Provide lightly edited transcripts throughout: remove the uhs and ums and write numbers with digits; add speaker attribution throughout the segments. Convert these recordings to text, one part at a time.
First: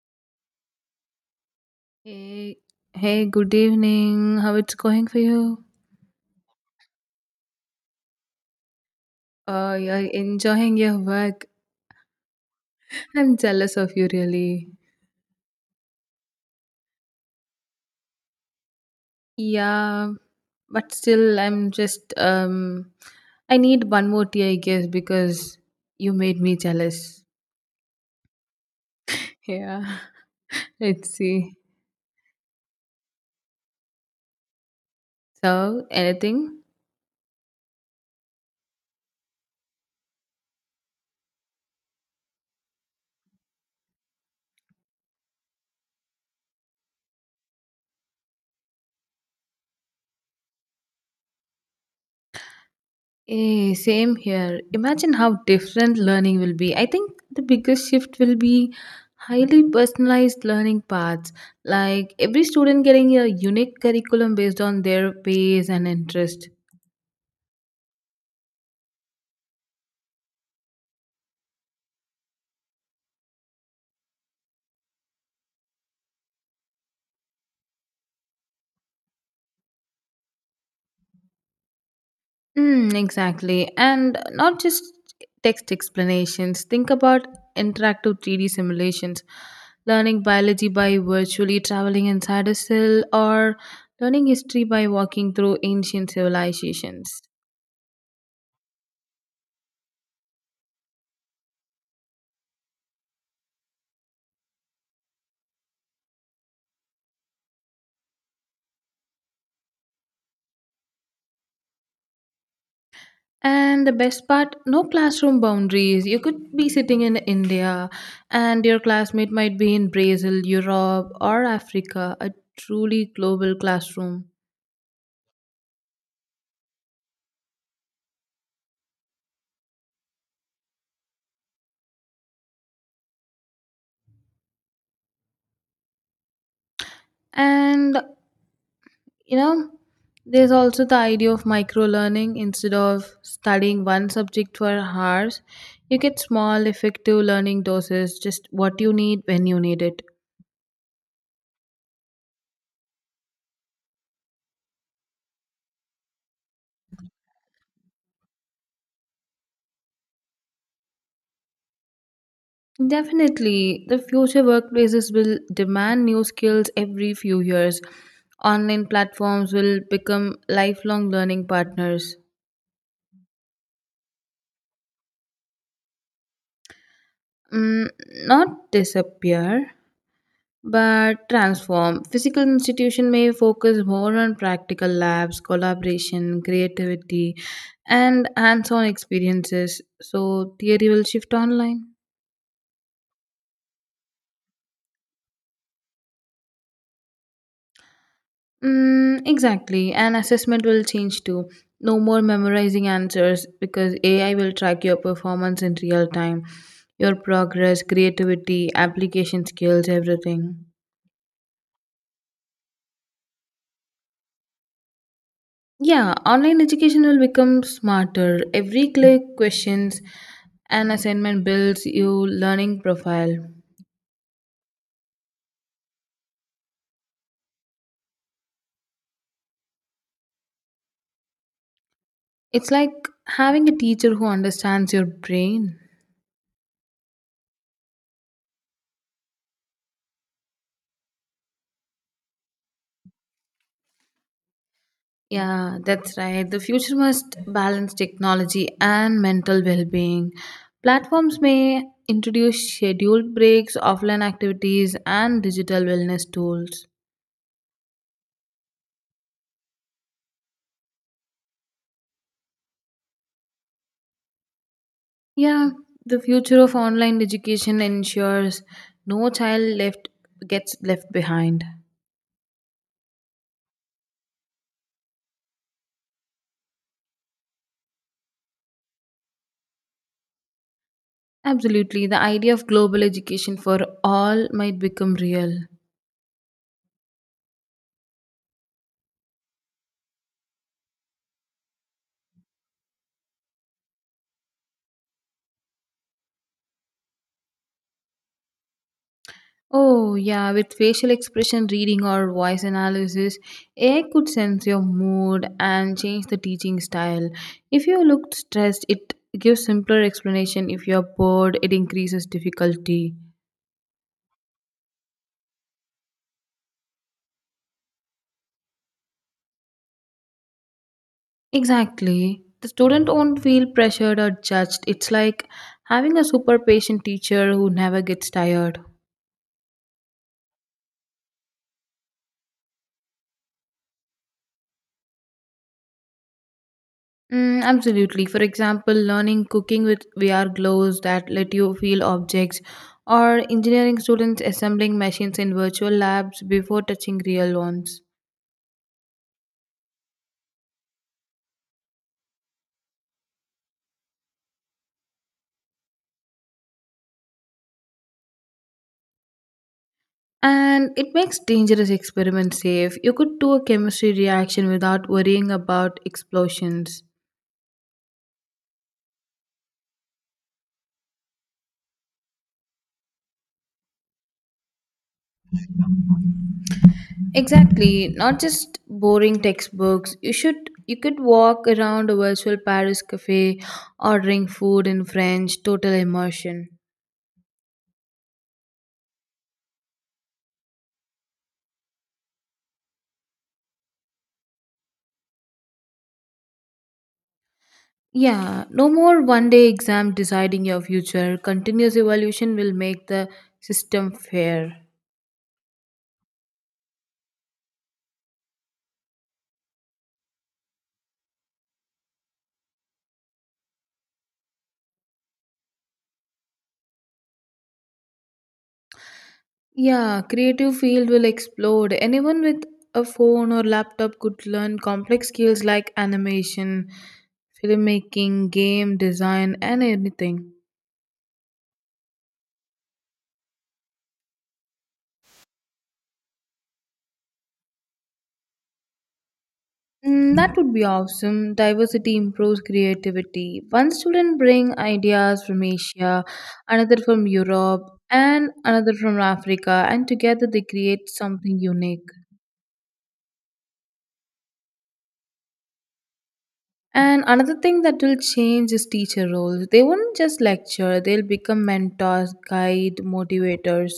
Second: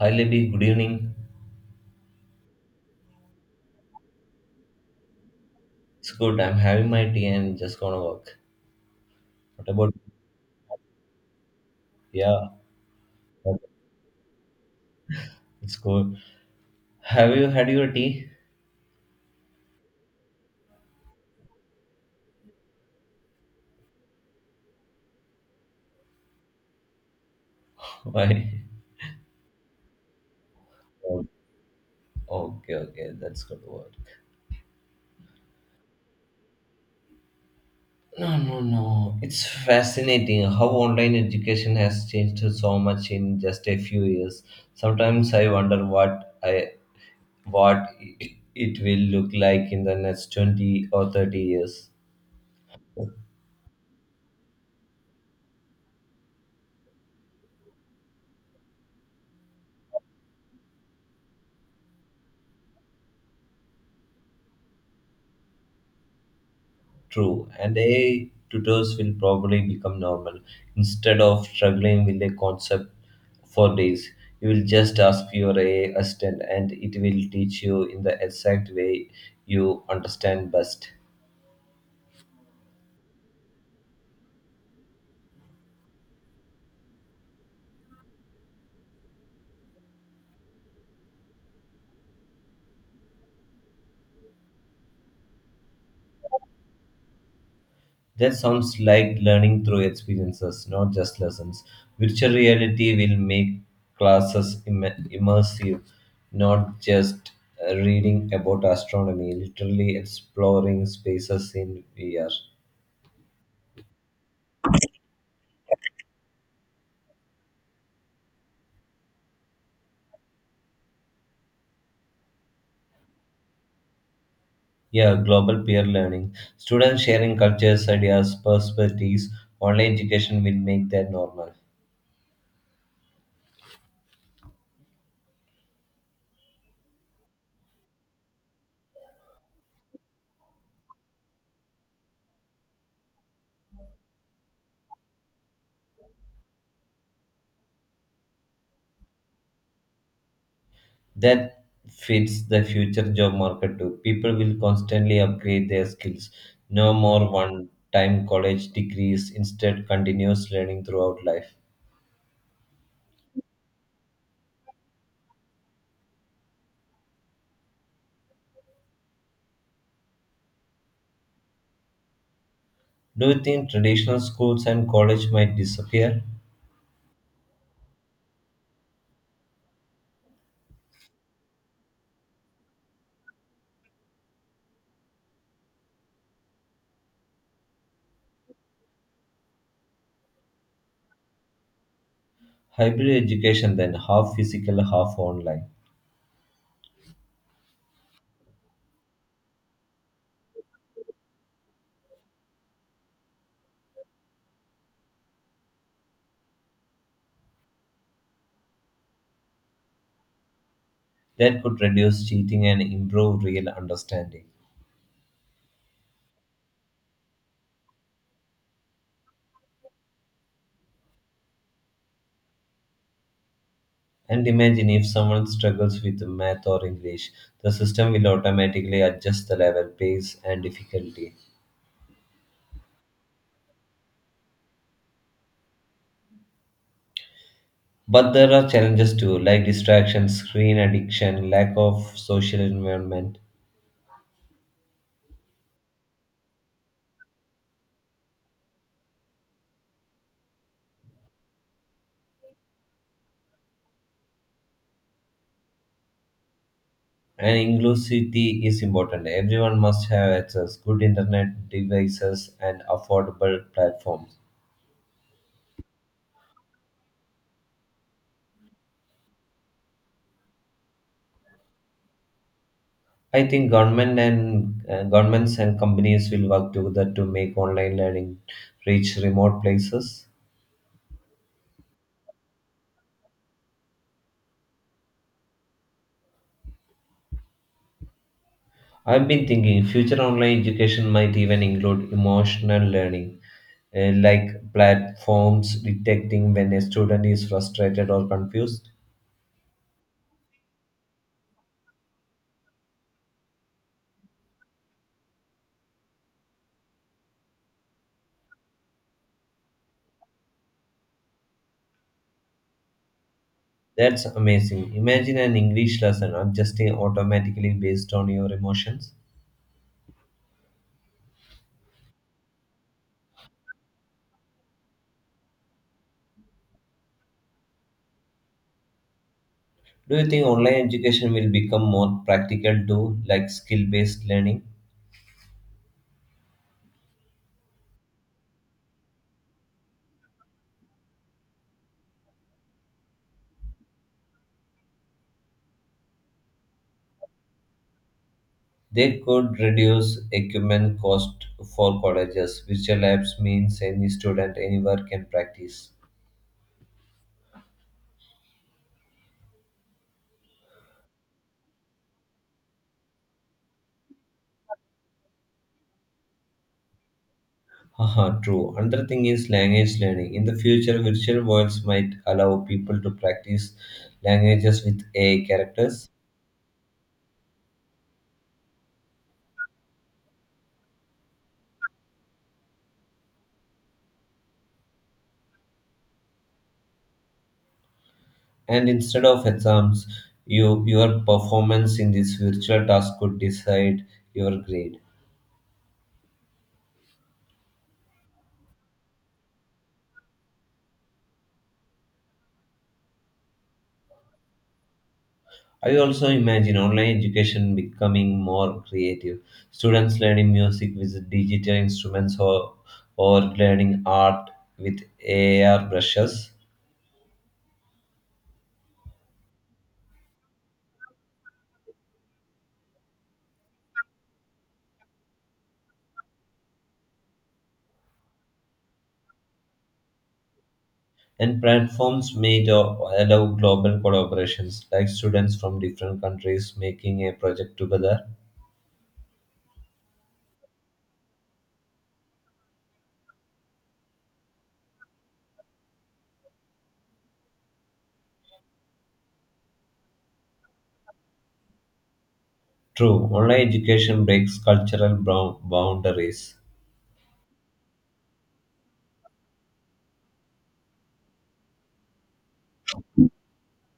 Speaker 1: Hi Libby, good evening.
Speaker 2: Hey, good evening. How it's going for you?
Speaker 1: It's good. I'm having my tea and just gonna work. What about
Speaker 2: You're enjoying your work.
Speaker 1: yeah?
Speaker 2: I'm
Speaker 1: Okay,
Speaker 2: jealous of you, really.
Speaker 1: it's good. Have you had your tea?
Speaker 2: Yeah, but still, I need one more tea, I guess, because you made me jealous.
Speaker 1: Why?
Speaker 2: Yeah, let's
Speaker 1: Oh,
Speaker 2: see.
Speaker 1: okay, okay, that's good word.
Speaker 2: So, anything?
Speaker 1: No, no, no. It's fascinating how online education has changed so much in just a few years. Sometimes I wonder what it will look like in the next 20 or 30 years.
Speaker 2: Same here. Imagine how different learning will be. I think the biggest shift will be highly personalized learning paths, like every student getting a unique curriculum based on their pace and interest.
Speaker 1: True, and AI tutors will probably become normal. Instead of struggling with a concept for days, you will just ask your AI assistant and it will teach you in the exact way you understand best.
Speaker 2: Mm, exactly. And not just text explanations. Think about interactive 3D simulations, learning biology by virtually traveling inside a cell, or learning history by walking through ancient civilizations.
Speaker 1: That sounds like learning through experiences, not just lessons. Virtual reality will make classes immersive, not just reading about astronomy, literally exploring spaces in VR.
Speaker 2: And the best part, no classroom boundaries. You could be sitting in India and your classmate might be in Brazil, Europe, or Africa, a truly global classroom.
Speaker 1: Yeah, global peer learning. Students sharing cultures, ideas, perspectives, online education will make that normal.
Speaker 2: And you know, there's also the idea of micro learning instead of studying one subject for hours. You get small, effective learning doses, just what you need when you need it.
Speaker 1: That fits the future job market too. People will constantly upgrade their skills. No more one time college degrees, instead, continuous learning throughout life.
Speaker 2: Definitely, the future workplaces will demand new skills every few years. Online platforms will become lifelong learning partners.
Speaker 1: Do you think traditional schools and college might disappear?
Speaker 2: Mm, not disappear, but transform. Physical institution may focus more on practical labs, collaboration, creativity, and hands-on experiences. So theory will shift online.
Speaker 1: Hybrid education, then, half physical, half online.
Speaker 2: Mm, exactly. And assessment will change too. No more memorizing answers because AI will track your performance in real time, your progress, creativity, application skills, everything.
Speaker 1: That could reduce cheating and improve real understanding.
Speaker 2: Yeah, online education will become smarter. Every click, questions, and assignment builds your learning profile.
Speaker 1: And imagine if someone struggles with math or English, the system will automatically adjust the level, pace, and difficulty.
Speaker 2: It's like having a teacher who understands your brain.
Speaker 1: But there are challenges too, like distraction, screen addiction, lack of social environment.
Speaker 2: Yeah, that's right. The future must balance technology and mental well being. Platforms may introduce scheduled breaks, offline activities, and digital wellness tools.
Speaker 1: And inclusivity is important. Everyone must have access, good internet devices, and affordable platforms.
Speaker 2: Yeah, the future of online education ensures no child left gets left behind.
Speaker 1: I think governments and companies will work together to make online learning reach remote places.
Speaker 2: Absolutely, the idea of global education for all might become real.
Speaker 1: I've been thinking future online education might even include emotional learning, like platforms detecting when a student is frustrated or confused.
Speaker 2: Oh, yeah, with facial expression reading or voice analysis, AI could sense your mood and change the teaching style. If you look stressed, it gives simpler explanation. If you're bored, it increases difficulty.
Speaker 1: That's amazing. Imagine an English lesson adjusting automatically based on your emotions.
Speaker 2: Exactly. The student won't feel pressured or judged. It's like having a super patient teacher who never gets tired.
Speaker 1: Do you think online education will become more practical too, like skill based learning?
Speaker 2: Mm, absolutely. For example, learning cooking with VR gloves that let you feel objects, or engineering students assembling machines in virtual labs before touching real ones.
Speaker 1: They could reduce equipment cost for colleges. Virtual labs means any student anywhere can practice.
Speaker 2: And it makes dangerous experiments safe. You could do a chemistry reaction without worrying about explosions.
Speaker 1: Haha, true. Another thing is language learning. In the future, virtual worlds might allow people to practice languages with AI characters,
Speaker 2: Exactly. Not just boring textbooks. You could walk around a virtual Paris cafe ordering food in French, total immersion.
Speaker 1: and instead of exams, your performance in this virtual task could decide your grade.
Speaker 2: Yeah, no more 1 day exam deciding your future. Continuous evolution will make the system fair.
Speaker 1: I also imagine online education becoming more creative. Students learning music with digital instruments or learning art with AR brushes.
Speaker 2: Yeah, creative field will explode. Anyone with a phone or laptop could learn complex skills like animation, filmmaking, game design and anything.
Speaker 1: And platforms allow global collaborations, like students from different countries making a project together.
Speaker 2: Mm, that would be awesome. Diversity improves creativity. One student bring ideas from Asia, another from Europe, and another from Africa, and together they create something unique.
Speaker 1: True, online education breaks cultural boundaries.
Speaker 2: And another thing that will change is teacher roles. They won't just lecture, they'll become mentors, guide, motivators.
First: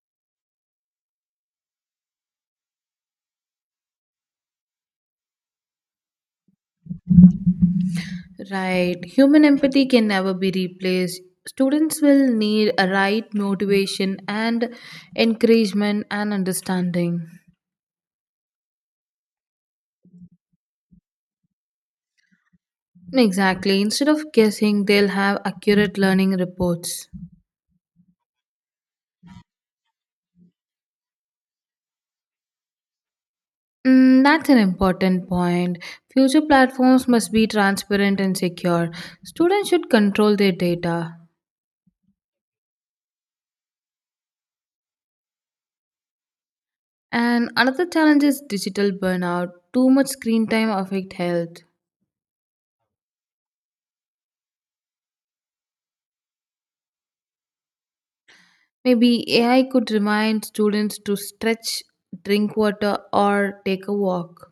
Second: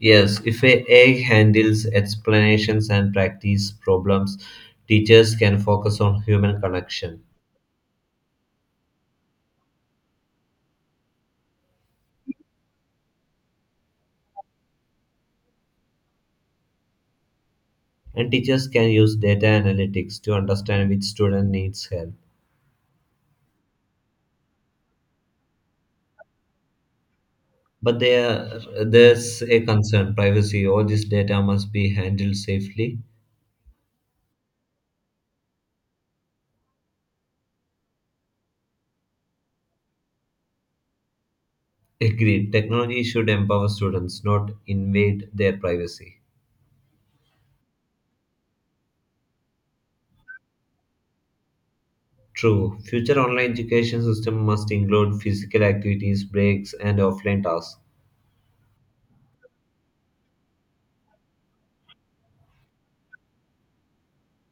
Speaker 1: Yes, if a AI handles explanations and practice problems, teachers can focus on human connection.
Speaker 2: Right. Human empathy can never be replaced. Students will need a right motivation and encouragement and understanding.
Speaker 1: And teachers can use data analytics to understand which student needs help.
Speaker 2: Exactly. Instead of guessing, they'll have accurate learning reports.
Speaker 1: But there, there's a concern privacy. All this data must be handled safely.
Speaker 2: Mm, that's an important point. Future platforms must be transparent and secure. Students should control their data.
Speaker 1: Agreed. Technology should empower students, not invade their privacy.
Speaker 2: And another challenge is digital burnout. Too much screen time affect health.
Speaker 1: True. Future online education system must include physical activities, breaks, and offline tasks.
Speaker 2: Maybe AI could remind students to stretch, drink water, or take a walk.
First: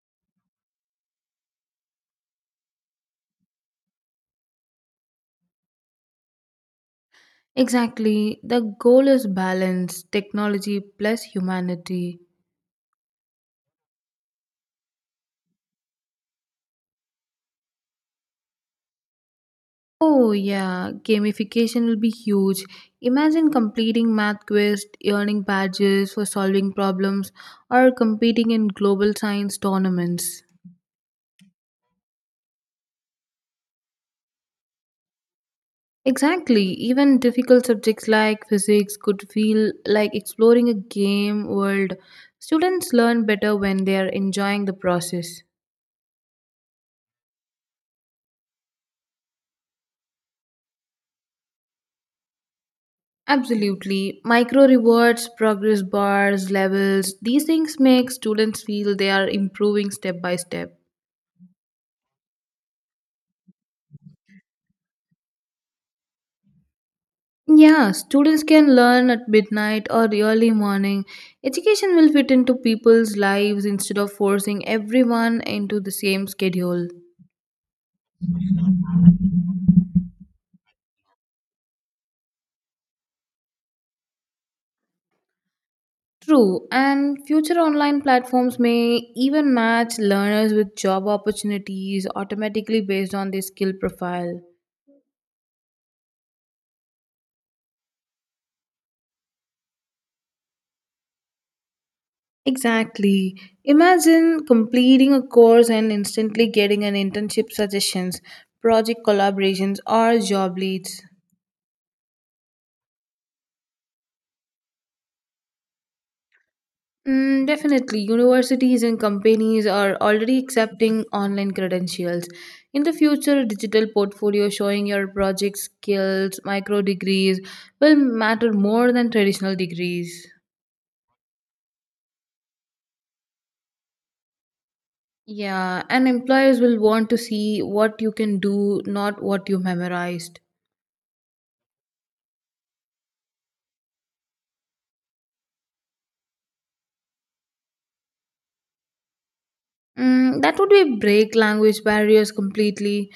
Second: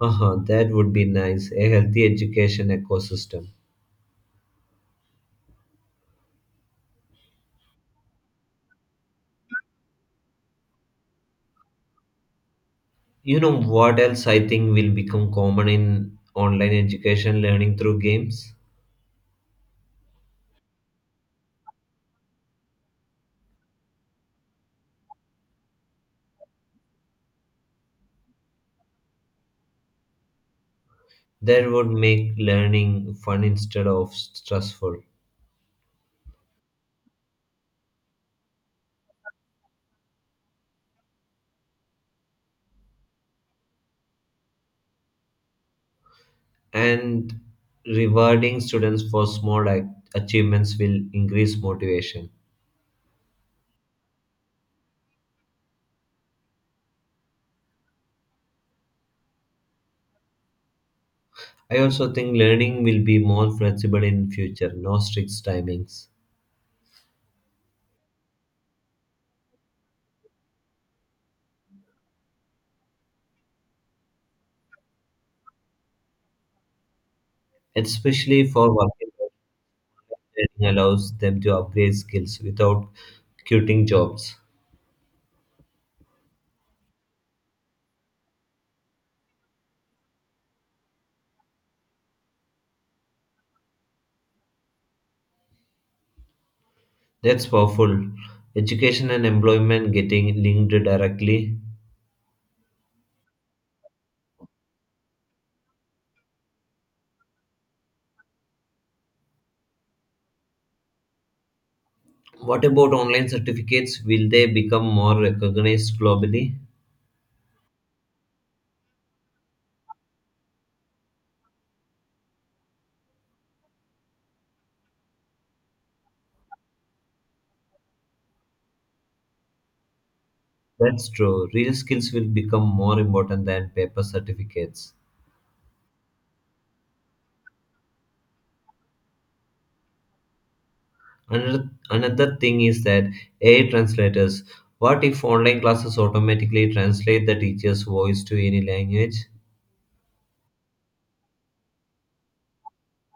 Speaker 1: Haha, that would be nice. A healthy education ecosystem.
Speaker 2: Exactly. The goal is balance, technology plus humanity.
Speaker 1: You know what else I think will become common in online education learning through games?
Speaker 2: Oh, yeah, gamification will be huge. Imagine completing math quests, earning badges for solving problems, or competing in global science tournaments.
Speaker 1: That would make learning fun instead of stressful.
Speaker 2: Exactly, even difficult subjects like physics could feel like exploring a game world. Students learn better when they are enjoying the process.
Speaker 1: And rewarding students for small achievements will increase motivation.
Speaker 2: Absolutely. Micro rewards, progress bars, levels, these things make students feel they are improving step by step.
Speaker 1: I also think learning will be more flexible in future, no strict timings,
Speaker 2: Yeah, students can learn at midnight or early morning. Education will fit into people's lives instead of forcing everyone into the same schedule.
Speaker 1: especially for working adults. Learning allows them to upgrade skills without quitting jobs.
Speaker 2: True, and future online platforms may even match learners with job opportunities automatically based on their skill profile.
Speaker 1: That's powerful. Education and employment getting linked directly.
Speaker 2: Exactly. Imagine completing a course and instantly getting an internship suggestions, project collaborations, or job leads.
Speaker 1: What about online certificates? Will they become more recognized globally?
Speaker 2: Mm, definitely. Universities and companies are already accepting online credentials. In the future, a digital portfolio showing your project skills, micro degrees, will matter more than traditional degrees.
Speaker 1: That's true. Real skills will become more important than paper certificates.
Speaker 2: Yeah, and employers will want to see what you can do, not what you memorized.
Speaker 1: Another thing is that AI translators. What if online classes automatically translate the teacher's voice to any language?
Speaker 2: Mm, that would be break language barriers completely.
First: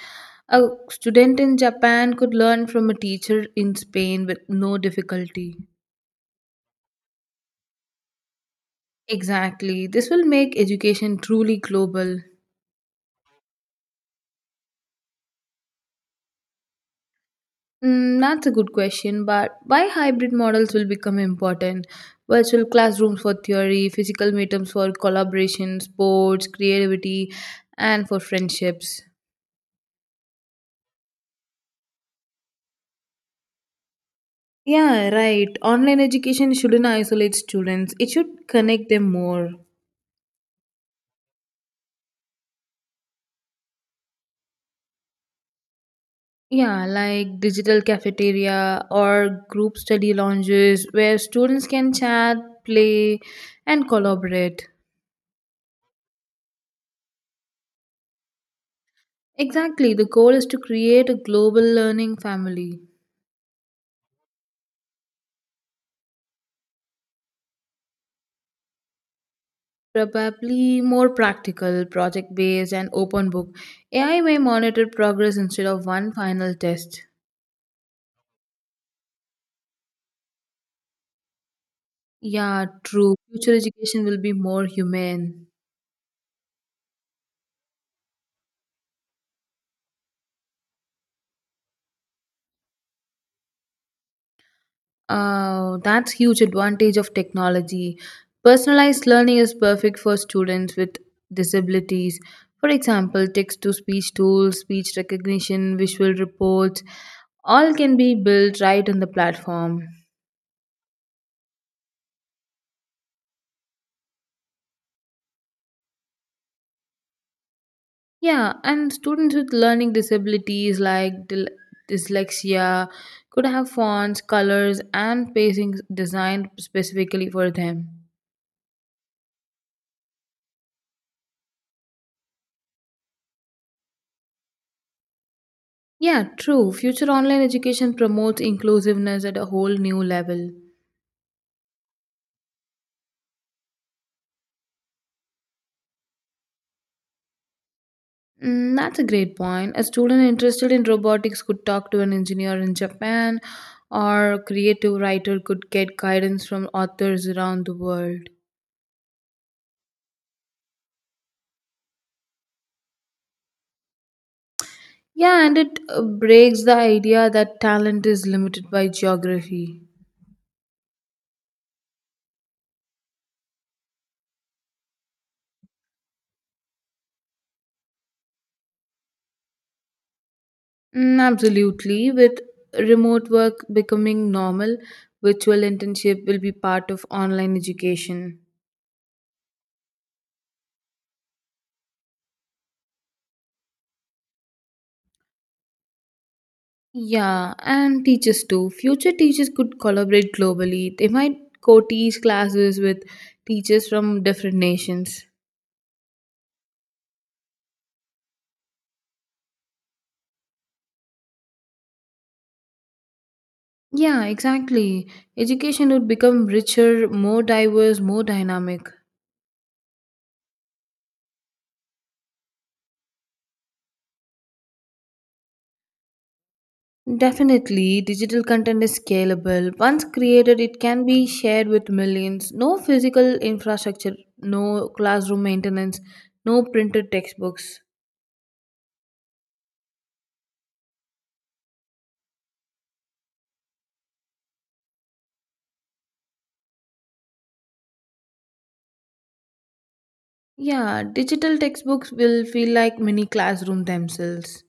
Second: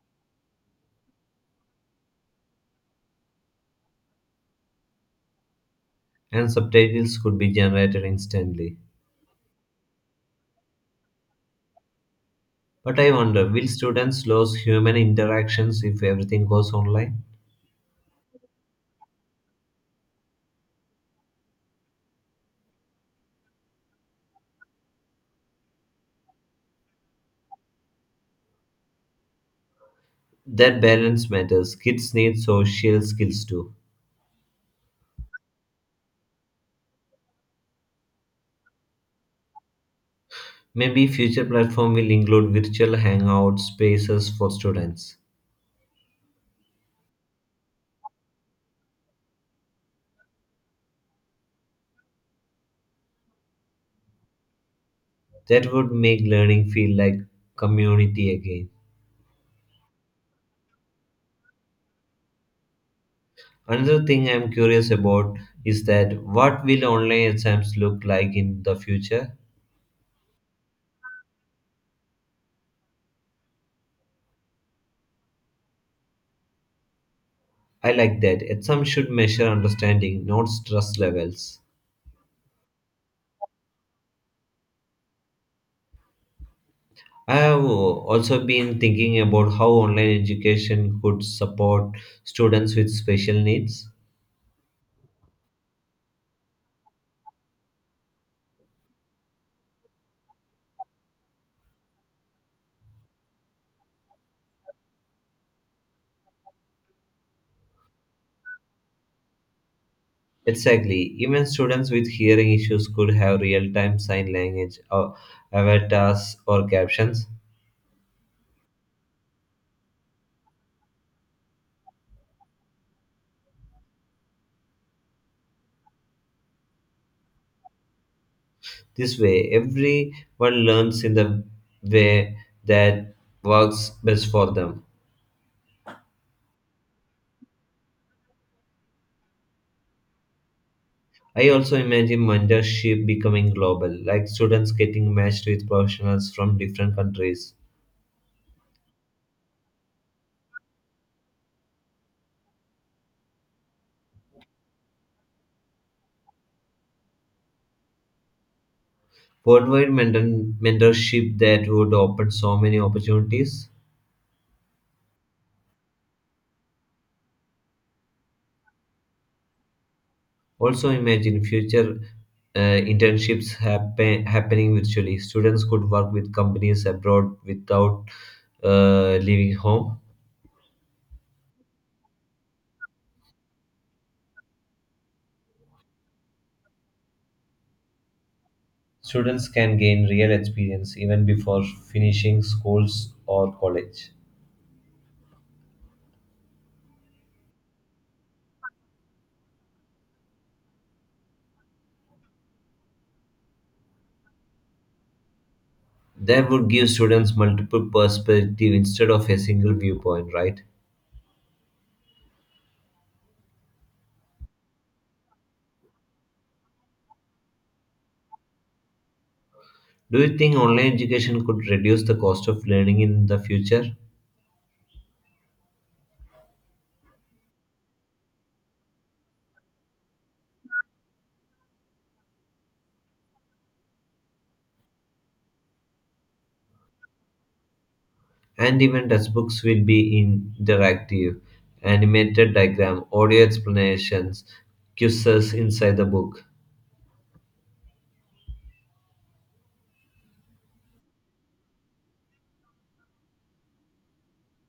Speaker 2: A student in Japan could learn from a teacher in Spain with no difficulty.
Speaker 1: And subtitles could be generated instantly.
Speaker 2: Exactly. This will make education truly global.
Speaker 1: But I wonder, will students lose human interactions if everything goes online?
Speaker 2: Mm, that's a good question, but why hybrid models will become important? Virtual classrooms for theory, physical meetups for collaboration, sports, creativity, and for friendships.
Speaker 1: That balance matters. Kids need social skills too.
Speaker 2: Yeah, right. Online education shouldn't isolate students, it should connect them more.
Speaker 1: Maybe future platform will include virtual hangout spaces for students.
Speaker 2: Yeah, like digital cafeteria or group study lounges where students can chat, play, and collaborate.
Speaker 1: That would make learning feel like community again.
Speaker 2: Exactly, the goal is to create a global learning family.
Speaker 1: Another thing I'm curious about is that what will online exams look like in the future?
Speaker 2: Probably more practical, project based, and open book. AI may monitor progress instead of one final test.
Speaker 1: I like that. Exams should measure understanding, not stress levels.
Speaker 2: Yeah, true. Future education will be more humane.
Speaker 1: I have also been thinking about how online education could support students with special needs.
Speaker 2: Oh, that's huge advantage of technology. Personalized learning is perfect for students with disabilities. For example, text to speech tools, speech recognition, visual reports, all can be built right on the platform.
Speaker 1: Exactly. Even students with hearing issues could have real time sign language or avatars or captions.
Speaker 2: Yeah, and students with learning disabilities like dyslexia could have fonts, colors, and pacings designed specifically for them.
Speaker 1: This way, everyone learns in the way that works best for them.
Speaker 2: Yeah, true. Future online education promotes inclusiveness at a whole new level.
Speaker 1: I also imagine mentorship becoming global, like students getting matched with professionals from different countries.
Speaker 2: Mm, that's a great point. A student interested in robotics could talk to an engineer in Japan, or a creative writer could get guidance from authors around the world.
Speaker 1: Worldwide mentorship that would open so many opportunities.
Speaker 2: Yeah, and it breaks the idea that talent is limited by geography.
Speaker 1: Also, imagine future internships happening virtually. Students could work with companies abroad without leaving home.
Speaker 2: Mm, absolutely. With remote work becoming normal, virtual internship will be part of online education.
Speaker 1: Students can gain real experience even before finishing schools or college.
Speaker 2: Yeah, and teachers too. Future teachers could collaborate globally. They might co teach classes with teachers from different nations.
Speaker 1: That would give students multiple perspectives instead of a single viewpoint, right?
Speaker 2: Yeah, exactly. Education would become richer, more diverse, more dynamic.
Speaker 1: Do you think online education could reduce the cost of learning in the future?
Speaker 2: Definitely, digital content is scalable. Once created, it can be shared with millions. No physical infrastructure, no classroom maintenance, no printed textbooks.
Speaker 1: And even textbooks will be interactive, animated diagram, audio explanations, quizzes inside the book.
Speaker 2: Yeah, digital textbooks will feel like mini classroom themselves.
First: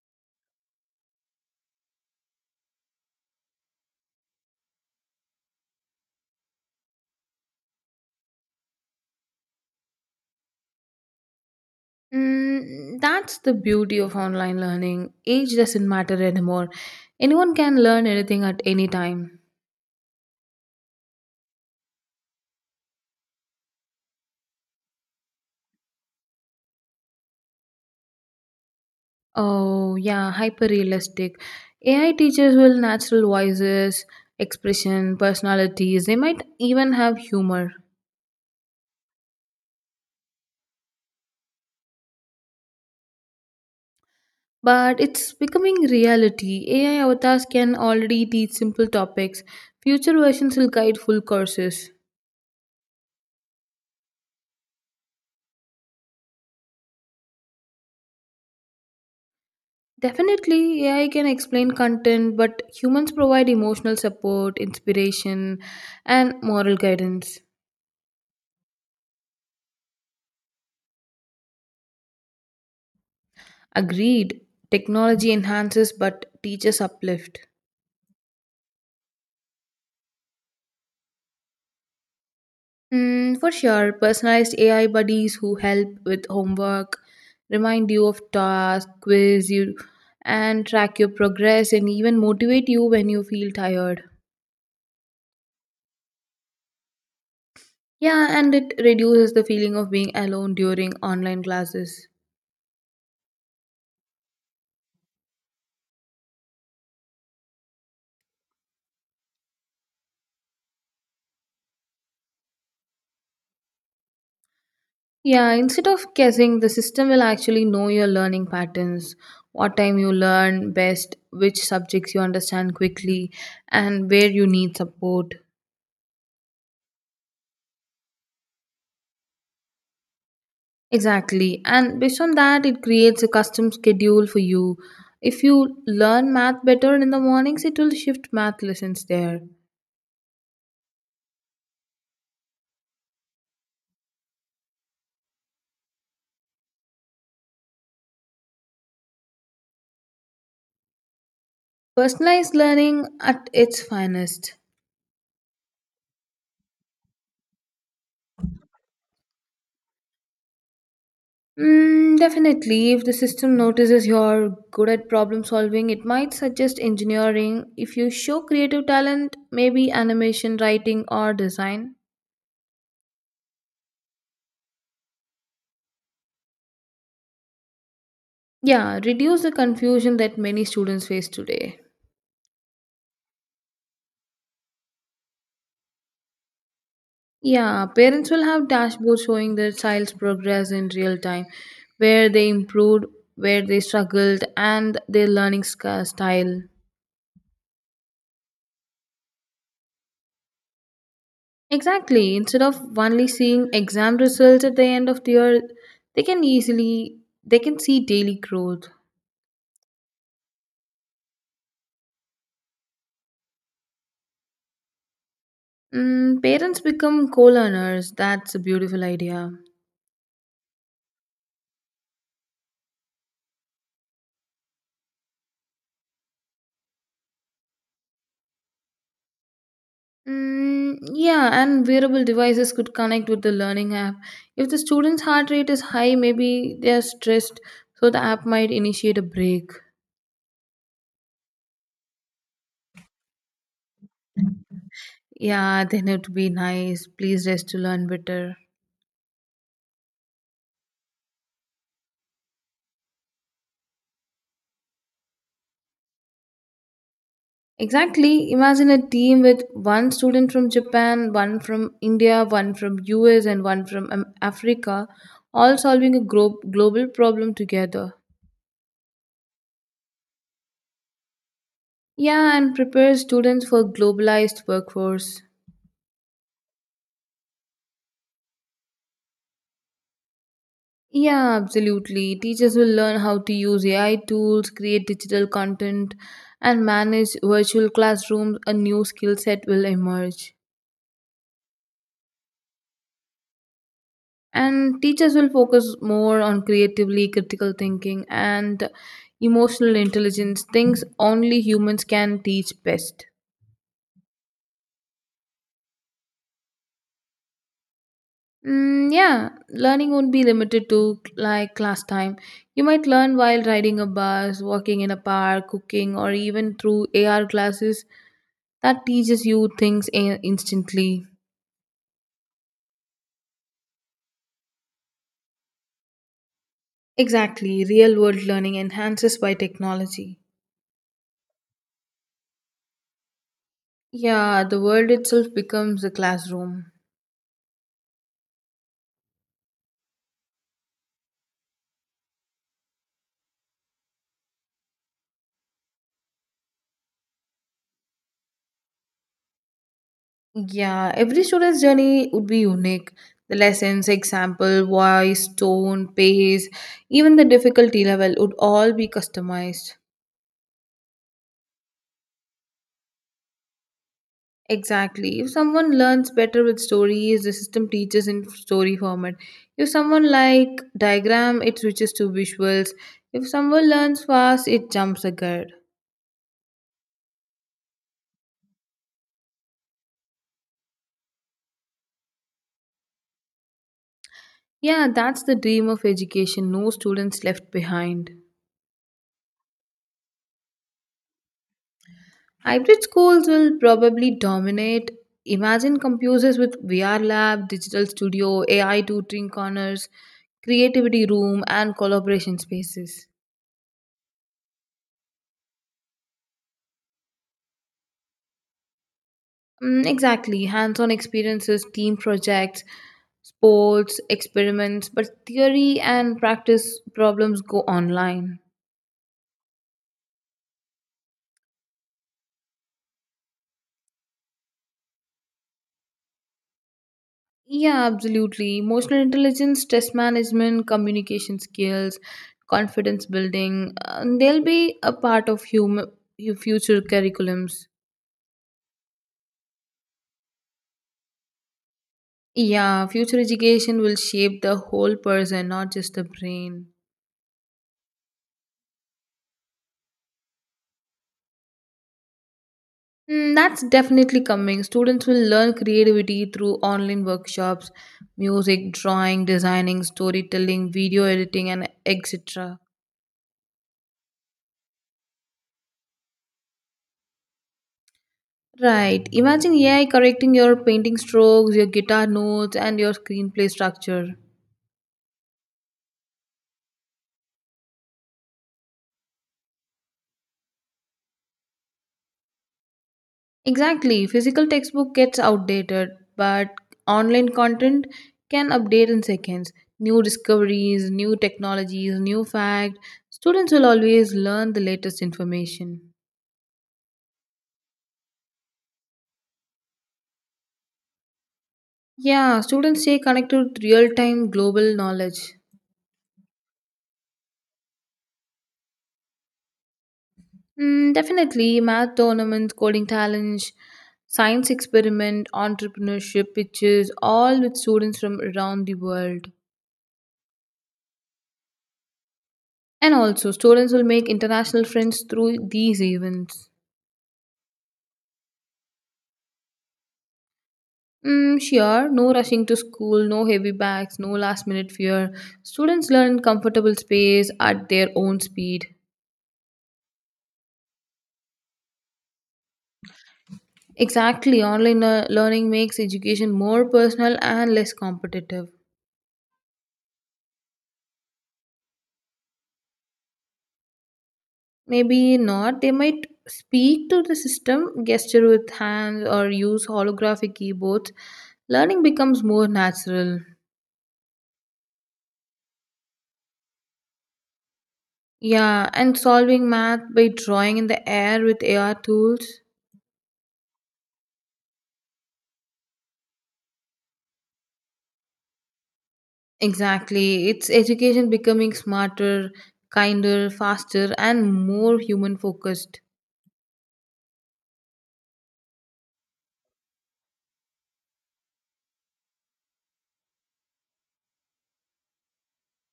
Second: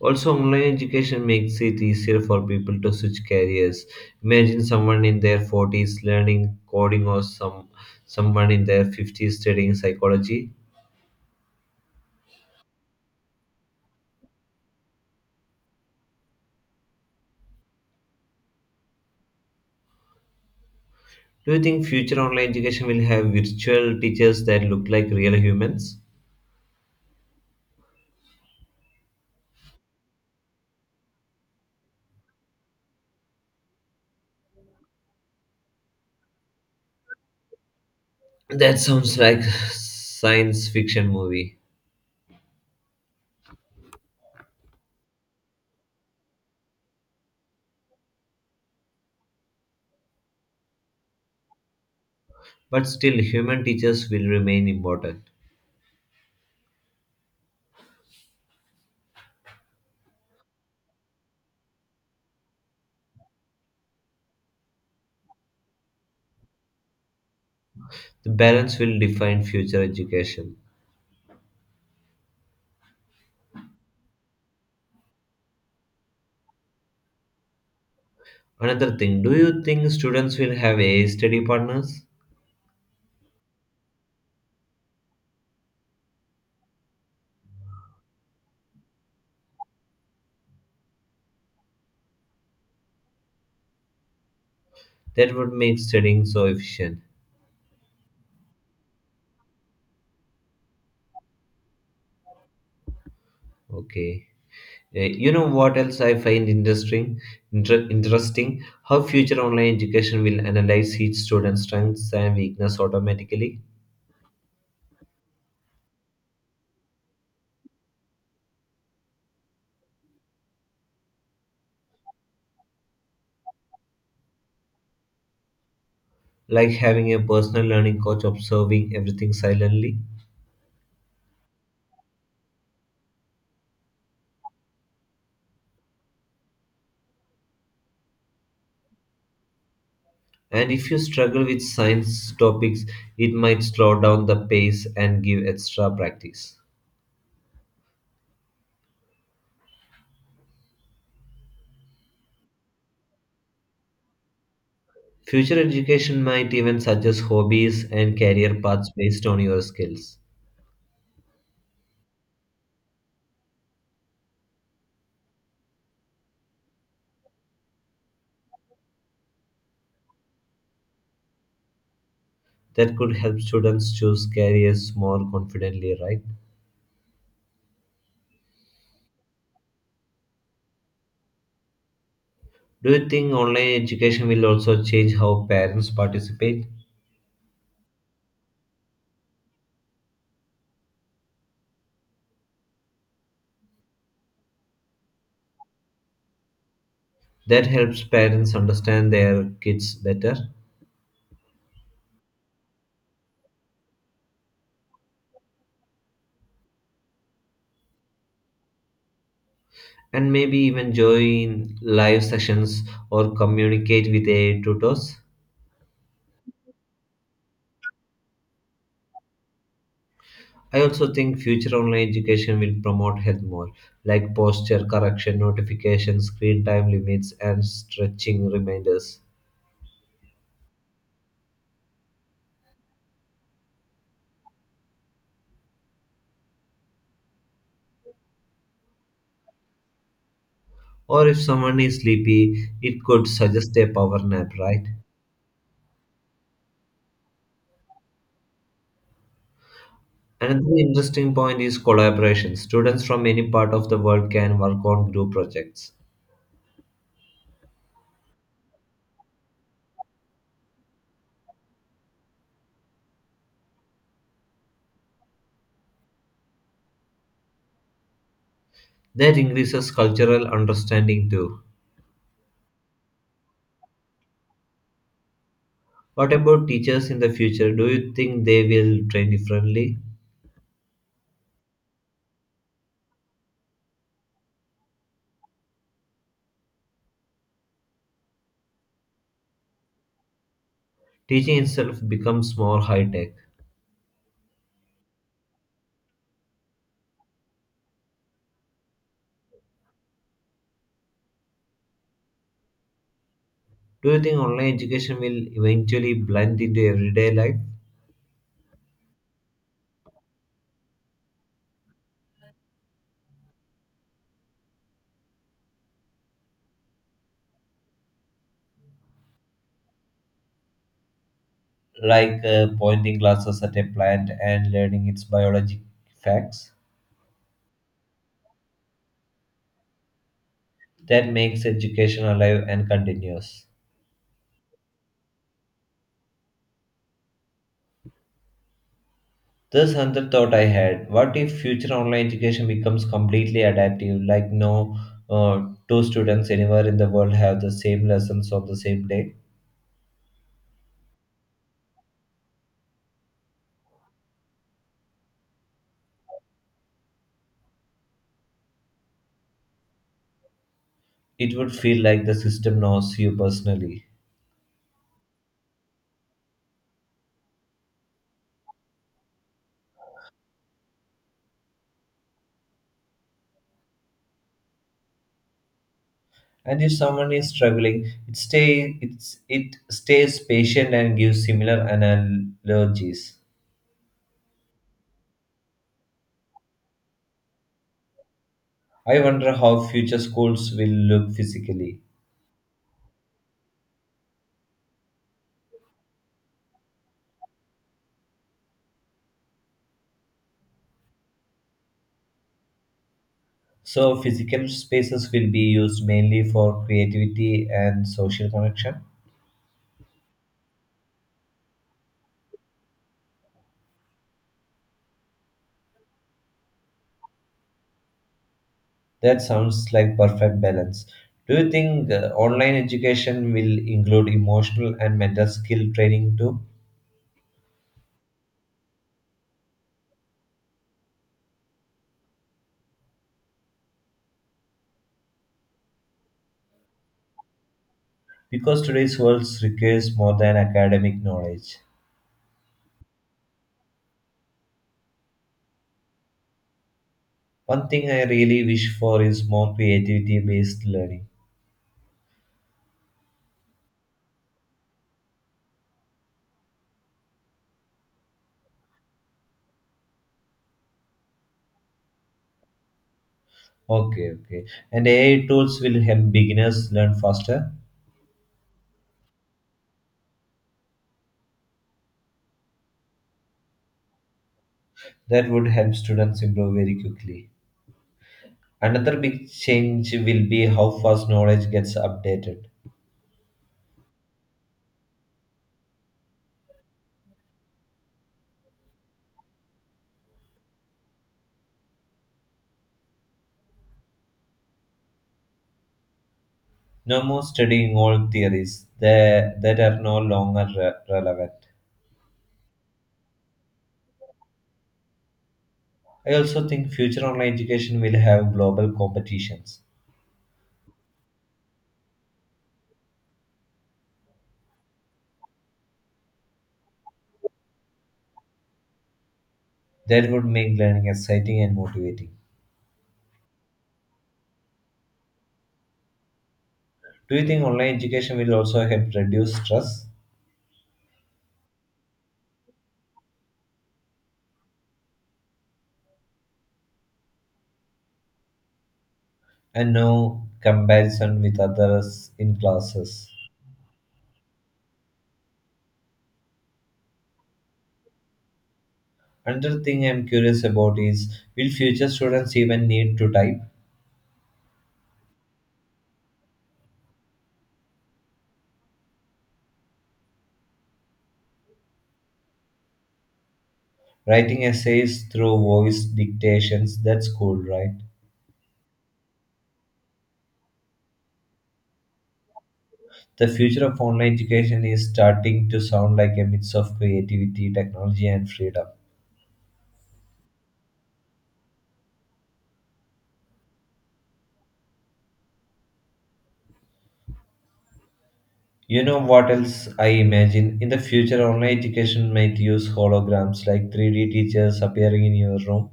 Speaker 1: Also, online education makes it easier for people to switch careers. Imagine someone in their 40s learning coding or someone in their 50s studying psychology.
Speaker 2: Mm, that's the beauty of online learning. Age doesn't matter anymore. Anyone can learn anything at any time.
Speaker 1: Do you think future online education will have virtual teachers that look like real humans?
Speaker 2: Oh, yeah, hyper realistic. AI teachers will natural voices, expression, personalities, they might even have humor.
Speaker 1: That sounds like science fiction movie.
Speaker 2: But it's becoming reality. AI avatars can already teach simple topics. Future versions will guide full courses.
Speaker 1: But still human teachers will remain important.
Speaker 2: Definitely, AI can explain content, but humans provide emotional support, inspiration, and moral guidance.
Speaker 1: The balance will define future education.
Speaker 2: Agreed, technology enhances, but teachers uplift.
Speaker 1: Another thing, do you think students will have AI study partners?
Speaker 2: Mm, for sure, personalized AI buddies who help with homework, remind you of tasks, quiz you, and track your progress, and even motivate you when you feel tired.
Speaker 1: That would make studying so efficient.
Speaker 2: Yeah, and it reduces the feeling of being alone during online classes.
Speaker 1: Okay. You know what else I find interesting? Interesting how future online education will analyze each student's strengths and weakness automatically.
Speaker 2: Yeah, instead of guessing, the system will actually know your learning patterns, what time you learn best, which subjects you understand quickly, and where you need support.
Speaker 1: Like having a personal learning coach observing everything silently.
Speaker 2: Exactly. And based on that, it creates a custom schedule for you. If you learn math better in the mornings, it will shift math lessons there.
Speaker 1: And if you struggle with science topics, it might slow down the pace and give extra practice.
Speaker 2: Personalized learning at its finest.
Speaker 1: Future education might even suggest hobbies and career paths based on your skills.
Speaker 2: Mm, definitely. If the system notices you're good at problem solving, it might suggest engineering. If you show creative talent, maybe animation, writing, or design.
Speaker 1: That could help students choose careers more confidently, right?
Speaker 2: Yeah, reduce the confusion that many students face today.
Speaker 1: Do you think online education will also change how parents participate?
Speaker 2: Yeah, parents will have dashboards showing their child's progress in real time, where they improved, where they struggled, and their learning style.
Speaker 1: That helps parents understand their kids better.
Speaker 2: Exactly. Instead of only seeing exam results at the end of the year, they can easily they can see daily growth.
Speaker 1: And maybe even join live sessions or communicate with AI tutors.
Speaker 2: Mm, parents become co-learners. That's a beautiful idea.
Speaker 1: I also think future online education will promote health more, like posture correction, notifications, screen time limits, and stretching reminders.
Speaker 2: Mm, yeah, and wearable devices could connect with the learning app. If the student's heart rate is high, maybe they are stressed, so the app might initiate a break.
Speaker 1: Or if someone is sleepy, it could suggest a power nap, right?
Speaker 2: Yeah, then it would be nice. Please rest to learn better.
Speaker 1: Another interesting point is collaboration. Students from any part of the world can work on group projects.
Speaker 2: Exactly. Imagine a team with one student from Japan, one from India, one from US, and one from Africa, all solving a global problem together.
Speaker 1: That increases cultural understanding too.
Speaker 2: Yeah, and prepare students for globalized workforce.
Speaker 1: What about teachers in the future? Do you think they will train differently?
Speaker 2: Yeah, absolutely. Teachers will learn how to use AI tools, create digital content, and manage virtual classrooms. A new skill set will emerge.
Speaker 1: Teaching itself becomes more high tech.
Speaker 2: And teachers will focus more on creatively critical thinking and emotional intelligence, things only humans can teach best.
Speaker 1: Do you think online education will eventually blend into everyday life,
Speaker 2: Mm, yeah, learning won't be limited to like class time. You might learn while riding a bus, walking in a park, cooking, or even through AR classes that teaches you things instantly.
Speaker 1: like pointing glasses at a plant and learning its biologic facts?
Speaker 2: Exactly, real world learning enhances by technology.
Speaker 1: That makes education alive and continuous.
Speaker 2: Yeah, the world itself becomes a classroom.
Speaker 1: This another thought I had: what if future online education becomes completely adaptive, like no uh, two students anywhere in the world have the same lessons on the same day?
Speaker 2: Yeah, every student's journey would be unique. The lessons, example, voice, tone, pace, even the difficulty level would all be customized.
Speaker 1: It would feel like the system knows you personally.
Speaker 2: Exactly. If someone learns better with stories, the system teaches in story format. If someone like diagram, it switches to visuals. If someone learns fast, it jumps ahead.
Speaker 1: And if someone is struggling, it stays patient and gives similar analogies.
Speaker 2: Yeah, that's the dream of education. No students left behind.
Speaker 1: I wonder how future schools will look physically.
Speaker 2: Hybrid schools will probably dominate. Imagine computers with VR lab, digital studio, AI tutoring corners, creativity room, and collaboration spaces.
Speaker 1: So physical spaces will be used mainly for creativity and social connection.
Speaker 2: Mm, exactly. Hands on experiences, team projects, sports, experiments, but theory and practice problems go online.
Speaker 1: That sounds like perfect balance. Do you think online education will include emotional and mental skill training too?
Speaker 2: Yeah, absolutely. Emotional intelligence, stress management, communication skills, confidence building, they'll be a part of human, future curriculums.
Speaker 1: Because today's world requires more than academic knowledge.
Speaker 2: Yeah, future education will shape the whole person, not just the brain.
Speaker 1: One thing I really wish for is more creativity based learning.
Speaker 2: Mm, that's definitely coming. Students will learn creativity through online workshops, music, drawing, designing, storytelling, video editing, and etc.
Speaker 1: Okay, okay. And AI tools will help beginners learn faster.
Speaker 2: Right. Imagine AI correcting your painting strokes, your guitar notes, and your screenplay structure.
Speaker 1: That would help students improve very quickly. Another big change will be how fast knowledge gets updated.
Speaker 2: Exactly. Physical textbook gets outdated, but online content can update in seconds. New discoveries, new technologies, new fact. Students will always learn the latest information.
Speaker 1: No more studying old theories that are no longer relevant.
Speaker 2: Yeah, students stay connected with real time global knowledge.
Speaker 1: I also think future online education will have global competitions.
Speaker 2: Mm, definitely, math tournaments, coding challenge, science experiment, entrepreneurship pitches, all with students from around the world.
Speaker 1: That would make learning exciting and motivating.
Speaker 2: And also, students will make international friends through these events.
Speaker 1: Do you think online education will also help reduce stress?
Speaker 2: Mm, sure, no rushing to school, no heavy bags, no last minute fear. Students learn comfortable space at their own speed.
Speaker 1: And no comparison with others in classes.
Speaker 2: Exactly, online learning makes education more personal and less competitive.
Speaker 1: Another thing I'm curious about is will future students even need to type?
Speaker 2: Maybe not. They might speak to the system, gesture with hands, or use holographic keyboards. Learning becomes more natural.
Speaker 1: Writing essays through voice dictations, that's cool, right?
Speaker 2: Yeah, and solving math by drawing in the air with AR tools.
Speaker 1: The future of online education is starting to sound like a mix of creativity, technology, and freedom.
Speaker 2: Exactly. It's education becoming smarter, kinder, faster, and more human focused.
Speaker 1: You know what else I imagine? In the future, online education might use holograms like 3D teachers appearing in your room.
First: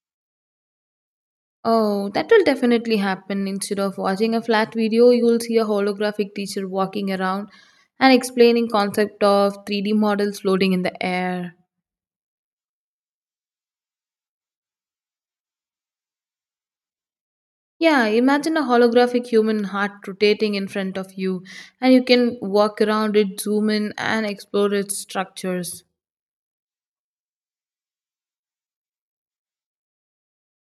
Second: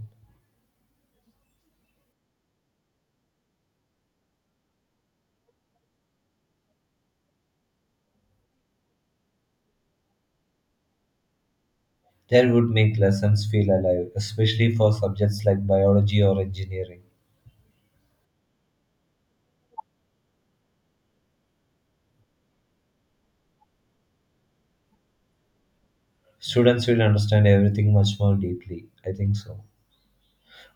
Speaker 2: Oh, that will definitely happen. Instead of watching a flat video, you will see a holographic teacher walking around and explaining concept of 3D models floating in the air.
Speaker 1: That would make lessons feel alive, especially for subjects like biology or engineering.
Speaker 2: Yeah, imagine a holographic human heart rotating in front of you, and you can walk around it, zoom in, and explore its structures.
Speaker 1: Students will understand everything much more deeply. I think so.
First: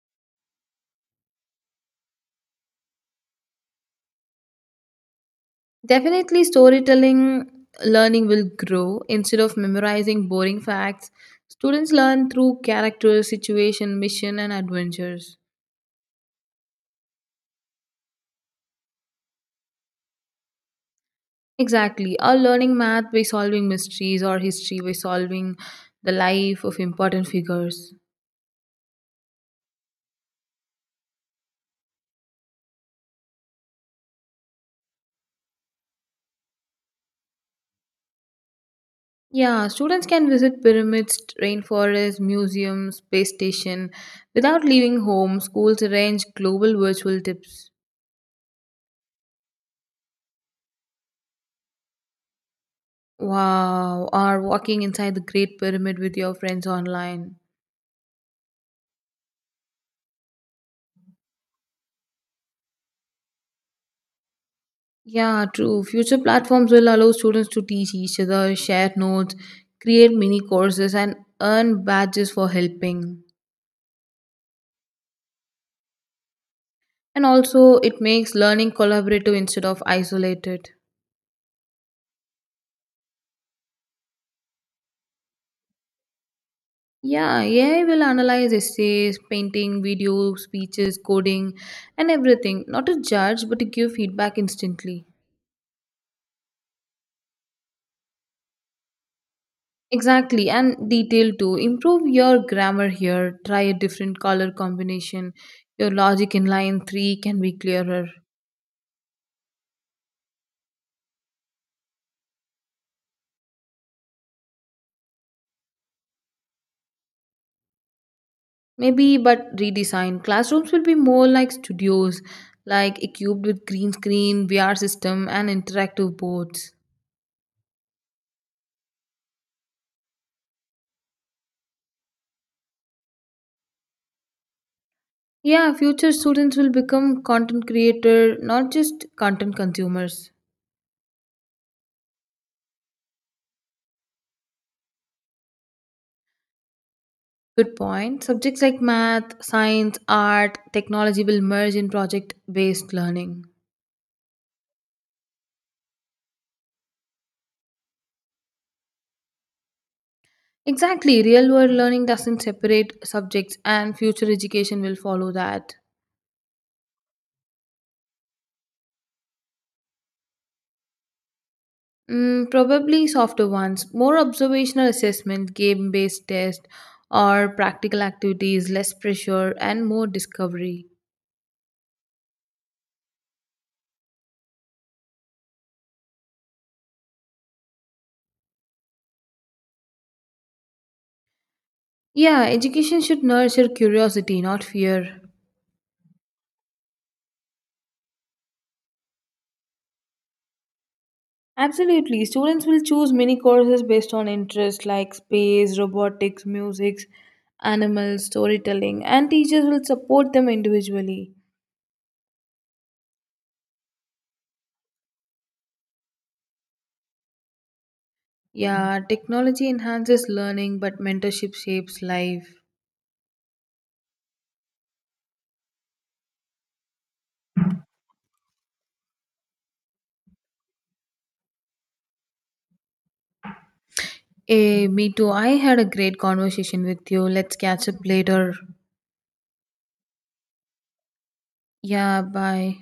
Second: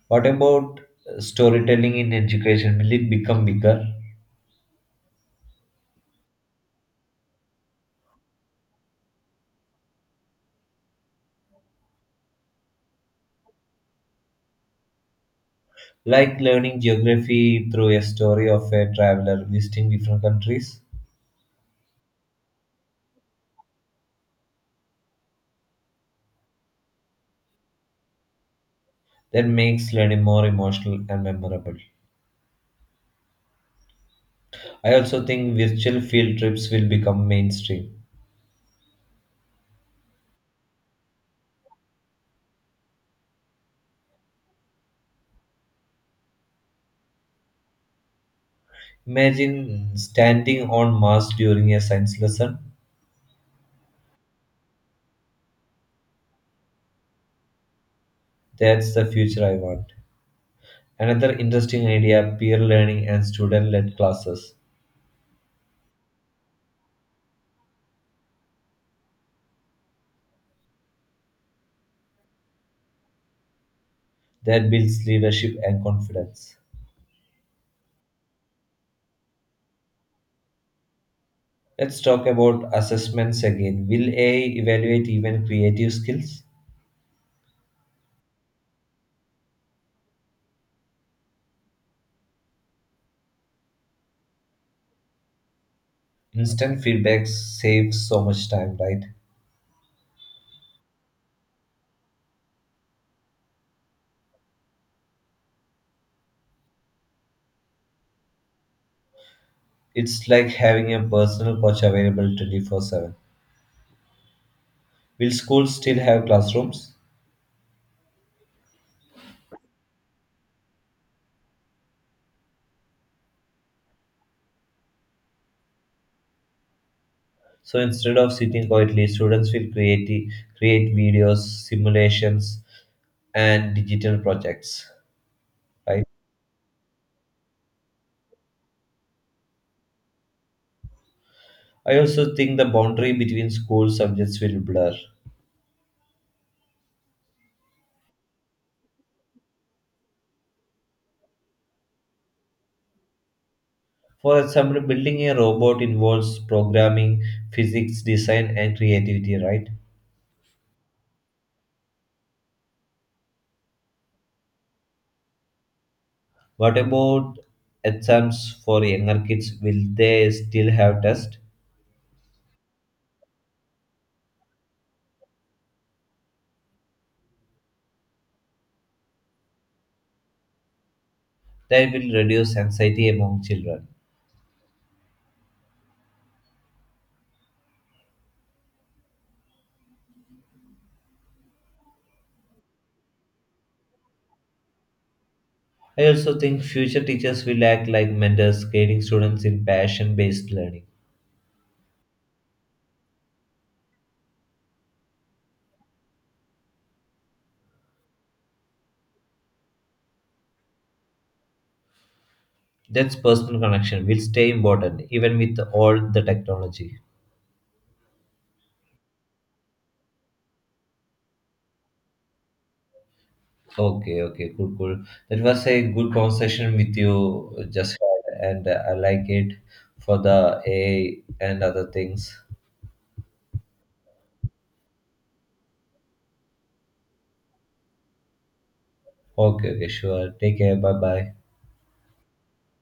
Speaker 1: What about storytelling in education? Will it become bigger?
Speaker 2: Definitely, storytelling learning will grow. Instead of memorizing boring facts, students learn through characters, situation, mission, and adventures.
Speaker 1: Like learning geography through a story of a traveler visiting different countries?
Speaker 2: Exactly, or learning math by solving mysteries, or history by solving the life of important figures.
Speaker 1: That makes learning more emotional and memorable. I also think virtual field trips will become mainstream.
Speaker 2: Yeah, students can visit pyramids, rainforests, museums, space station without leaving home. Schools arrange global virtual tips.
Speaker 1: Imagine standing on Mars during a science lesson.
Speaker 2: Wow, or walking inside the Great Pyramid with your friends online.
Speaker 1: That's the future I want. Another interesting idea peer learning and student led classes
Speaker 2: Yeah, true. Future platforms will allow students to teach each other, share notes, create mini courses, and earn badges for helping.
Speaker 1: that builds leadership and confidence.
Speaker 2: And also, it makes learning collaborative instead of isolated.
Speaker 1: Let's talk about assessments again. Will AI evaluate even creative skills?
Speaker 2: Yeah, AI will analyze essays, painting, video, speeches, coding, and everything. Not to judge, but to give feedback instantly.
Speaker 1: Instant feedback saves so much time, right?
Speaker 2: Exactly, and detail too. Improve your grammar here. Try a different color combination. Your logic in line 3 can be clearer.
Speaker 1: It's like having a personal coach available 24/7. Will schools still have classrooms?
Speaker 2: Maybe, but redesign. Classrooms will be more like studios, like equipped with green screen, VR system, and interactive boards.
Speaker 1: So instead of sitting quietly, students will create videos, simulations, and digital projects,
Speaker 2: Yeah,
Speaker 1: right?
Speaker 2: future students will become content creator, not just content consumers.
Speaker 1: I also think the boundary between school subjects will blur.
Speaker 2: Good point. Subjects like math, science, art, technology will merge in project based learning.
Speaker 1: For example, building a robot involves programming, physics, design, and creativity, right?
Speaker 2: Exactly, real world learning doesn't separate subjects, and future education will follow that.
Speaker 1: What about exams for younger kids? Will they still have tests?
Speaker 2: Mm, probably softer ones, more observational assessment, game based test, or practical activities, less pressure, and more discovery.
Speaker 1: That will reduce anxiety among children.
Speaker 2: Yeah, education should nurture curiosity, not fear.
Speaker 1: I also think future teachers will act like mentors, guiding students in passion based learning.
Speaker 2: Absolutely. Students will choose mini courses based on interest like space, robotics, music, animals, storytelling, and teachers will support them individually.
Speaker 1: That's personal connection will stay important even with all the technology.
Speaker 2: Yeah, technology enhances learning, but mentorship shapes life.
Speaker 1: Okay, okay, cool, cool. That was a good conversation with you just had, and I like it for the AI and other things.
Speaker 2: Me too. I had a great conversation with you. Let's catch up later.
Speaker 1: Okay, okay, sure. Take care. Bye bye.
Speaker 2: Yeah, bye.